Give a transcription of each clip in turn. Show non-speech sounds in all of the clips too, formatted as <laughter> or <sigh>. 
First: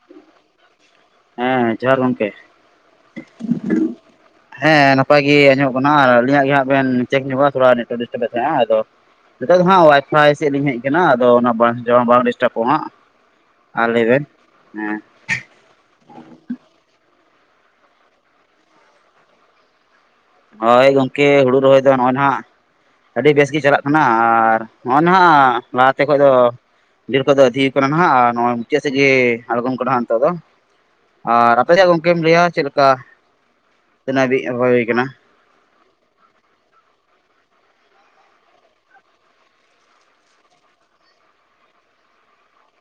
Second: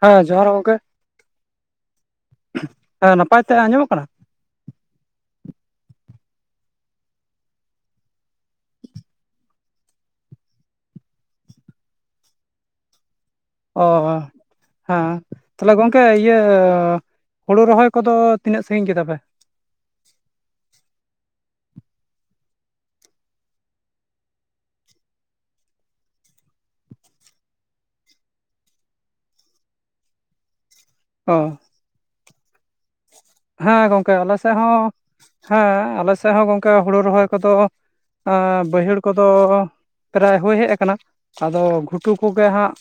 ᱦᱮᱸ, ᱡᱚᱦᱟᱨ ᱜᱚᱝᱠᱮ᱾ ᱦᱮᱸ ᱡᱚᱦᱟᱨ ᱜᱚᱢᱠᱮ ᱦᱮᱸ, ᱱᱟᱯᱟᱭ ᱛᱮ ᱟᱸᱡᱚᱢᱚᱜ ᱠᱟᱱᱟ? ᱦᱮᱸᱻ, ᱱᱟᱯᱟᱭ ᱜᱮ ᱟᱸᱡᱚᱜ ᱠᱟᱱᱟ, ᱟᱨ ᱟᱹᱞᱤᱧᱟᱜ ᱜᱮ ᱦᱟᱸᱜ ᱵᱮᱱ ᱪᱮᱠ ᱧᱚᱜᱟ ᱛᱷᱚᱲᱟ ᱱᱮᱴᱣᱚᱠ ᱰᱤᱥᱴᱟᱵᱮᱜ ᱛᱟᱦᱮᱸᱻ ᱟᱫᱚ ᱱᱤᱛᱚᱜ ᱫᱚ ᱦᱟᱸᱜ ᱚᱣᱟᱭᱯᱷᱟᱭ ᱥᱮᱜ ᱞᱤᱧ ᱦᱮᱡ ᱠᱟᱱᱟ, ᱟᱫᱚ ᱚᱱᱟ ᱵᱟᱸᱥ ᱡᱚᱢ ᱵᱟᱝ ᱰᱤᱥᱴᱟᱯᱚ ᱦᱟᱸᱜ᱾ ᱚ ᱟᱨ ᱞᱟᱹᱭ ᱵᱮᱱ ᱦᱮᱸ᱾ ᱛᱟᱦᱞᱮ ᱜᱚᱝᱠᱮ ᱤᱭᱟᱹ, ᱦᱩᱲᱩ ᱨᱚᱦᱚᱭ ᱠᱚᱫᱚ ᱛᱤᱱᱟᱹᱜ ᱥᱟᱺᱜᱤᱧ ᱜᱮᱛᱟ ᱯᱮ? ᱦᱳᱭ ᱜᱚᱝᱠᱮ, ᱦᱩᱲᱩ ᱨᱚᱦᱚᱭ ᱫᱚ ᱱᱚᱜᱼᱚᱭ ᱱᱟᱦᱟᱜ ᱟᱹᱰᱤ ᱵᱮᱥ ᱜᱮ ᱪᱟᱞᱟᱜ ᱠᱟᱱᱟ ᱟᱨ ᱱᱚᱜᱼᱚᱭ ᱱᱟᱦᱟᱸ ᱞᱟᱦᱟ ᱛᱮ ᱠᱷᱚᱡ ᱫᱚ ᱰᱷᱤᱨ ᱠᱚ ᱫᱚ ᱟᱹᱫᱷᱤ ᱠᱟᱱᱟ ᱱᱟᱦᱟᱸ ᱟ ᱱᱚᱜᱼᱚᱸᱭ ᱢᱩᱪᱟᱹᱜ ᱥᱮᱡ ᱜᱮ ᱟᱲᱜᱚᱢ ᱠᱟᱱᱟ ᱦᱟᱸᱜ ᱱᱤᱛᱚᱜ ᱫᱚ᱾ ᱚ ᱟᱨ ᱟᱯᱮ ᱥᱮᱭᱟᱜ ᱜᱚᱝᱠᱮᱢ ᱞᱟᱹᱭᱟ ᱪᱮᱜ ᱞᱮᱠᱟ? ᱦᱮᱸ ᱜᱚᱝᱠᱮ, ᱛᱤᱱᱟᱹᱜ ᱟᱞᱮ ᱦᱟᱹᱵᱤᱡ ᱥᱮᱜ ᱦᱩᱭ ᱦᱚᱸ, ᱠᱟᱱᱟ ᱦᱮᱸᱻ, ᱟᱞᱮ ᱥᱮᱜ ᱦᱚᱸ ᱜᱚᱝᱠᱮ, ᱦᱩᱲᱩ ᱨᱚᱦᱚᱭ ᱠᱚᱫᱚ ᱟᱸ ᱵᱟᱹᱭᱦᱟᱹᱲ ᱠᱚᱫᱚ ᱯᱨᱟᱭ ᱦᱩᱭ ᱦᱮᱜ ᱟᱠᱟᱱᱟ᱾ ᱟᱫᱚ ᱜᱷᱩᱴᱩ ᱠᱚᱜᱮ ᱦᱟᱸᱜ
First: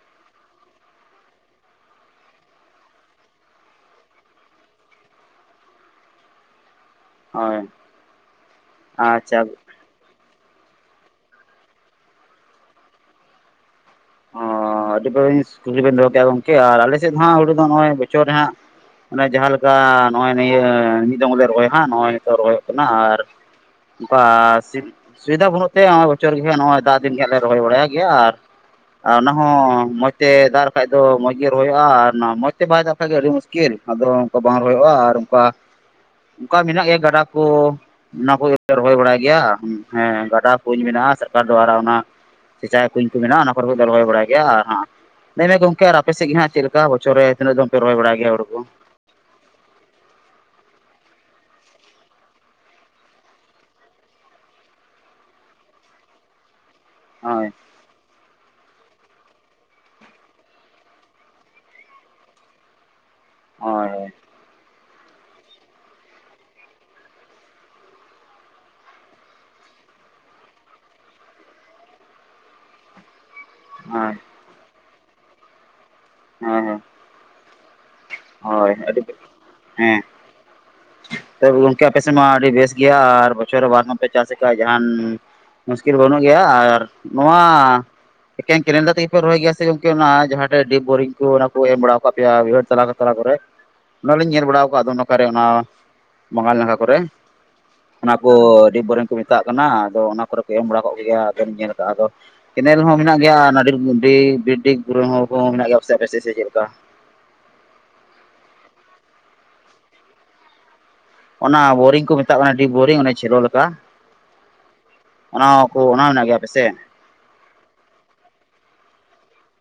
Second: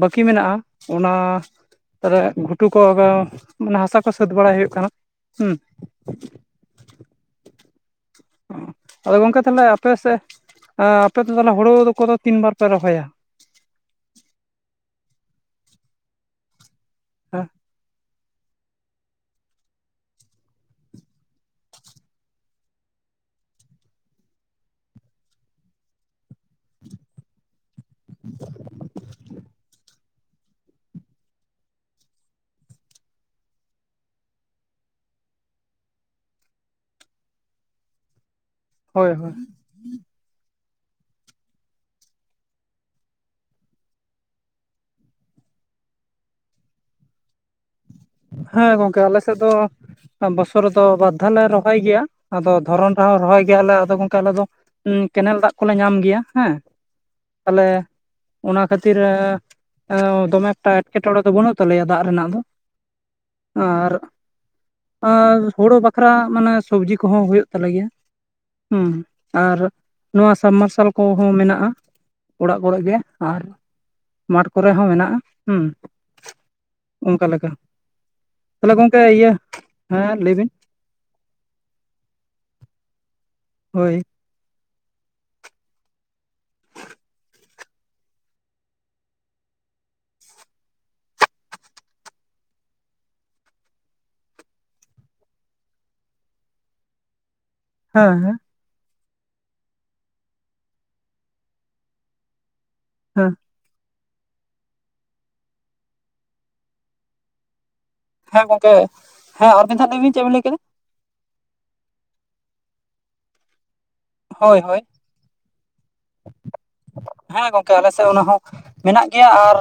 ᱵᱟᱠᱤ ᱢᱮᱱᱟᱜᱼᱟ, ᱚᱱᱟ ᱨᱮᱜ ᱜᱷᱩᱴᱩ ᱠᱚ ᱨᱚ ᱢᱟᱱᱮ ᱦᱟᱥᱟ ᱠᱚ ᱥᱟᱹᱛ ᱵᱟᱲᱟᱭ ᱦᱩᱭᱩᱜ ᱠᱟᱱᱟ᱾ ᱦᱩᱸ᱾ ᱦᱳᱸᱭ᱾ ᱟᱫᱚ ᱜᱚᱝᱠᱮ, ᱛᱟᱞᱮ ᱟᱯᱮ ᱥᱮᱜ, ᱟᱸ ᱟᱯᱮ ᱫᱚ ᱛᱟᱞᱮ ᱦᱩᱲᱩ ᱫᱚ ᱠᱚᱫᱚ ᱛᱤᱱ ᱵᱟᱨ ᱯᱮ ᱨᱚᱦᱚᱭᱟ? ᱚᱸ ᱟᱹᱰᱤ ᱵᱟᱹᱲᱤᱥ ᱠᱩᱠᱞᱤ ᱵᱮᱱ ᱫᱚᱦᱚ ᱠᱮᱫᱟ ᱜᱚᱝᱠᱮ ᱟᱨ ᱟᱞᱮ ᱥᱮᱫ ᱫᱚ ᱦᱟᱸᱜ ᱦᱮᱸ ᱦᱩᱲᱩ ᱫᱚᱸ ᱱᱚᱜᱼᱚᱸᱭ ᱵᱚᱪᱷᱚᱨ ᱨᱮ ᱦᱟᱸᱜ ᱚᱱᱮ ᱡᱟᱸᱦᱟ ᱞᱮᱠᱟ ᱱᱚᱜᱼᱚᱸᱭ ᱱᱤᱭᱟᱹ ᱢᱤᱜ ᱫᱚᱢ ᱞᱮ ᱨᱚᱦᱚᱭᱟ ᱦᱟᱸᱜ ᱱᱚᱜᱼᱚᱭ ᱛᱚᱜ ᱨᱚᱦᱚᱭᱚᱜ ᱠᱟᱱᱟ ᱟᱨ ᱵᱟᱥᱤᱵ ᱥᱩᱭᱤᱫᱟ ᱵᱩᱱᱩᱜ ᱛᱮ ᱶᱚᱜᱼᱚᱭ ᱵᱚᱪᱷᱚᱨ ᱜᱮ ᱦᱟᱸᱜ ᱱᱚᱜᱼᱚᱭ ᱫᱟᱜ ᱫᱤᱱ ᱜᱮ ᱦᱟᱸᱜ ᱞᱮ ᱨᱚᱦᱚᱭ ᱵᱟᱲᱟᱭᱟ ᱜᱮᱭᱟ ᱟᱨ ᱟᱨ ᱚᱱᱟ ᱦᱚᱸ ᱢᱚᱡᱽ ᱛᱮ ᱫᱟᱨ ᱠᱷᱟᱡ ᱫᱚ ᱢᱚᱡ ᱜᱮ ᱨᱚᱦᱚᱭᱚᱜᱼᱟ ᱟᱨ ᱢᱚᱡ ᱛᱮ ᱵᱟᱭ ᱫᱟᱜ ᱠᱷᱟᱡ ᱜᱮ ᱟᱰᱤ ᱢᱩᱥ ᱠᱮᱹᱞ ᱟᱫᱽᱨᱚ ᱚᱝᱠᱟ ᱵᱟᱝ ᱨᱚᱦᱚᱭᱚᱜᱼᱟ ᱟᱨ ᱚᱝᱠᱟ ᱠᱟ ᱢᱮᱱᱟᱜ ᱜᱮᱭᱟ ᱜᱟᱰᱟ ᱠᱚ ᱚᱱᱟ ᱠᱚᱜᱮ ᱮ ᱨᱚᱦᱚᱭ ᱦᱳᱭ ᱵᱟᱲᱟᱭ ᱦᱳᱭ ᱜᱮᱭᱟ ᱦᱮᱸ ᱜᱟᱰᱟ, ᱠᱩᱧ ᱢᱮᱱᱟᱜᱼᱟᱸ᱾ ᱥᱟᱨᱠᱟᱨ ᱫᱚ ᱟᱲᱟ ᱚᱱᱟ ᱥᱮᱪᱟᱭ ᱠᱩᱧ ᱠᱚ ᱢᱮᱱᱟᱜᱼᱟᱸ ᱟᱱᱟ ᱚᱨ ᱦᱚᱭ ᱫᱚ ᱨᱚᱦᱚᱭ ᱵᱟᱲᱟᱭ ᱜᱮᱭᱟ ᱟᱨ ᱦᱟᱸᱜ ᱞᱟᱹᱭᱢᱮ ᱜᱚᱝᱠᱮ ᱟᱲ ᱟᱯᱮ ᱥᱮᱡ ᱜᱮ ᱦᱟᱸᱜ ᱪᱮᱞᱠᱟ ᱵᱚᱪᱷᱚ ᱨᱮ ᱛᱤᱱᱟᱹᱜ ᱫᱚᱢ ᱯᱮ ᱨᱚᱦᱚᱭ ᱵᱟᱲᱟᱭ ᱜᱮᱭᱟ? ᱦᱩᱲᱩ ᱠᱚ ᱦᱮᱸ ᱜᱚᱝᱠᱮ, ᱟᱞᱮ ᱥᱮᱫ ᱫᱚ ᱵᱚᱥᱚᱨ ᱨᱚᱫᱚ ᱵᱟᱫᱫᱷᱟᱱ ᱱᱮ ᱨᱚᱦᱚᱭ ᱜᱮᱭᱟ᱾ ᱟᱫᱚ ᱫᱷᱚᱨᱚᱱ ᱨᱮᱦᱚᱸ ᱨᱚᱦᱚᱭ ᱜᱮᱭᱟ ᱞᱮ ᱟᱫᱚ ᱜᱚᱝᱠᱮ ᱟᱞᱮ ᱫᱚ ᱩᱸ ᱠᱮᱱᱮᱞ ᱫᱟᱜ ᱠᱚᱞᱮ ᱧᱟᱢ ᱜᱮᱭᱟ᱾ ᱦᱮᱸᱻ, ᱦᱳᱭ ᱛᱟᱞᱮ ᱚᱱᱟ ᱠᱷᱟᱹᱛᱤᱨᱮ ᱮᱸ ᱫᱚᱢᱮ ᱮᱠᱴᱟ ᱮᱴᱠᱮᱴᱚᱲᱮ ᱫᱚ ᱵᱩᱱᱩᱜ ᱛᱟᱞᱮᱭᱟ, ᱫᱟᱜ ᱨᱮᱱᱟᱜ ᱫᱚ᱾ ᱦᱳᱭ ᱟᱸᱨ ᱟᱸ ᱦᱳᱲᱳ ᱵᱟᱠᱷᱨᱟ ᱢᱟᱱᱮ ᱥᱚᱵᱽᱡᱤ ᱠᱚᱦᱚᱸ ᱦᱳᱭᱳᱜ ᱛᱟᱞᱮ ᱜᱮᱭᱟ᱾ ᱦᱩᱸ ᱟᱨ ᱱᱚᱣᱟ ᱥᱟᱵᱢᱟᱨᱥᱟᱞ ᱠᱚᱸᱦᱚᱸ ᱢᱮᱱᱟᱜᱼᱟ᱾ ᱚᱲᱟᱜ ᱠᱚᱨᱮᱜ ᱜᱮ ᱟᱨ ᱟᱸᱭ ᱢᱟᱴ ᱠᱚᱨᱮ ᱦᱚᱸ ᱢᱮᱱᱟᱜᱼᱟ ᱦᱩᱸᱻ᱾ ᱦᱟᱺ-ᱦᱟᱺ᱾ ᱚᱝᱠᱟ ᱞᱮᱠᱟ ᱛᱟᱦᱚᱞᱮ ᱦᱳᱭ, ᱜᱚᱝᱠᱮ ᱟᱰᱤ ᱣᱮᱥ ᱤᱭᱟᱹ ᱦᱮᱸ᱾ ᱞᱟᱹᱭ ᱵᱤᱱ ᱛᱚᱵ ᱜᱚᱝᱠᱮ ᱟᱯᱮ ᱥᱮᱱ ᱢᱟ ᱟᱰᱤ ᱵᱮᱥ ᱜᱮᱭᱟ ᱟᱨ ᱵᱚᱪᱷᱚᱨ ᱨᱮ ᱵᱟᱨ ᱦᱳᱭ ᱢᱟᱯᱮ ᱪᱟᱥᱮᱠᱟ ᱡᱟᱦᱟᱱ ᱢᱩᱥᱠᱤᱞ ᱵᱩᱱᱩᱜ ᱜᱮᱭᱟ ᱟᱨ ᱱᱚᱶᱟ ᱮᱠᱮᱝ ᱠᱮᱨᱮᱱ ᱫᱟᱜ ᱛᱮᱜᱮ ᱯᱮ ᱨᱚᱦᱚᱭ ᱜᱮᱭᱟ ᱥᱮ ᱜᱚᱝᱠᱮ ᱚᱱᱟ ᱡᱟᱦᱟᱴᱮᱜ ᱰᱤᱯ ᱵᱳᱨᱤᱝ ᱠᱚ᱾ ᱚᱱᱟ ᱠᱚ ᱮᱢ ᱵᱟᱲᱟᱣ ᱠᱟᱜ ᱯᱮᱭᱟ ᱣᱟᱹᱭᱦᱟᱹᱲ ᱛᱟᱞᱟ ᱠᱟ ᱛᱟᱞᱟ ᱠᱚᱨᱮᱜ ᱚᱱᱟ ᱞᱤᱧ ᱧᱮᱞ ᱵᱟᱲᱟᱣ ᱠᱟᱜ ᱫᱚ, ᱱᱚᱠᱟ ᱨᱮ ᱚᱱᱟ ᱵᱟᱸᱜᱟᱞ ᱱᱟᱠᱷᱟ ᱠᱚᱨᱮ᱾ ᱦᱮᱸ ᱚᱱᱟ ᱠᱚ ᱦᱮᱸ ᱰᱤᱯ ᱵᱳᱨᱮᱱ ᱠᱚ ᱢᱮᱛᱟᱜ ᱠᱟᱱᱟ᱾ ᱟᱫᱚ ᱚᱱᱟ ᱠᱚᱨᱮ ᱠᱮ ᱮᱢ ᱵᱟᱲᱟ ᱠᱚᱜ ᱠᱮᱜᱮᱭᱟ ᱟᱫᱚᱞᱤᱧ ᱧᱮᱞ ᱠᱟᱜᱼᱟ, ᱟᱫᱚ ᱠᱮᱱᱮᱞ ᱦᱚᱸ ᱢᱮᱱᱟᱜ ᱦᱮᱸ ᱜᱮᱭᱟ ᱚᱱᱟᱹ ᱰᱤᱰ ᱰᱤᱰᱤᱵ ᱵᱚᱨᱤᱝ ᱦᱚᱸ ᱠᱚᱦᱚᱸ ᱢᱮᱱᱟᱜ ᱜᱮᱭᱟ ᱯᱟᱥᱮ ᱥᱮ ᱪᱮᱫ ᱞᱮᱠᱟ? ᱦᱮᱸ ᱜᱚᱝᱠᱮ ᱦᱮᱸ, ᱟᱨ ᱢᱤᱜᱫᱷᱟᱣ ᱫᱷᱟᱣ ᱞᱟᱹᱭᱵᱤᱱ ᱪᱮᱫ ᱵᱤᱱ ᱞᱟᱹᱭ ᱠᱮᱫᱟ ᱾ ᱚᱱᱟ ᱵᱳᱨᱤᱝ ᱠᱚ ᱢᱮᱛᱟᱜ ᱠᱟᱱᱟ, ᱰᱤᱯ ᱵᱳᱨᱤᱝ ᱚᱱᱟ ᱪᱷᱮᱞᱳ ᱞᱮᱠᱟ ᱾ ᱦᱳᱭ ᱦᱳᱭ ᱦᱚᱸ ᱢᱮᱱᱟᱜ ᱜᱮᱭᱟ ᱟᱯᱮ ᱥᱮᱫ ᱾ ᱦᱮᱸ ᱜᱚᱝᱠᱮ ᱟᱞᱮ ᱥᱮᱫ ᱚᱱᱟ ᱦᱚᱸ ᱢᱮᱱᱟᱜ ᱜᱮᱭᱟ, ᱟᱨ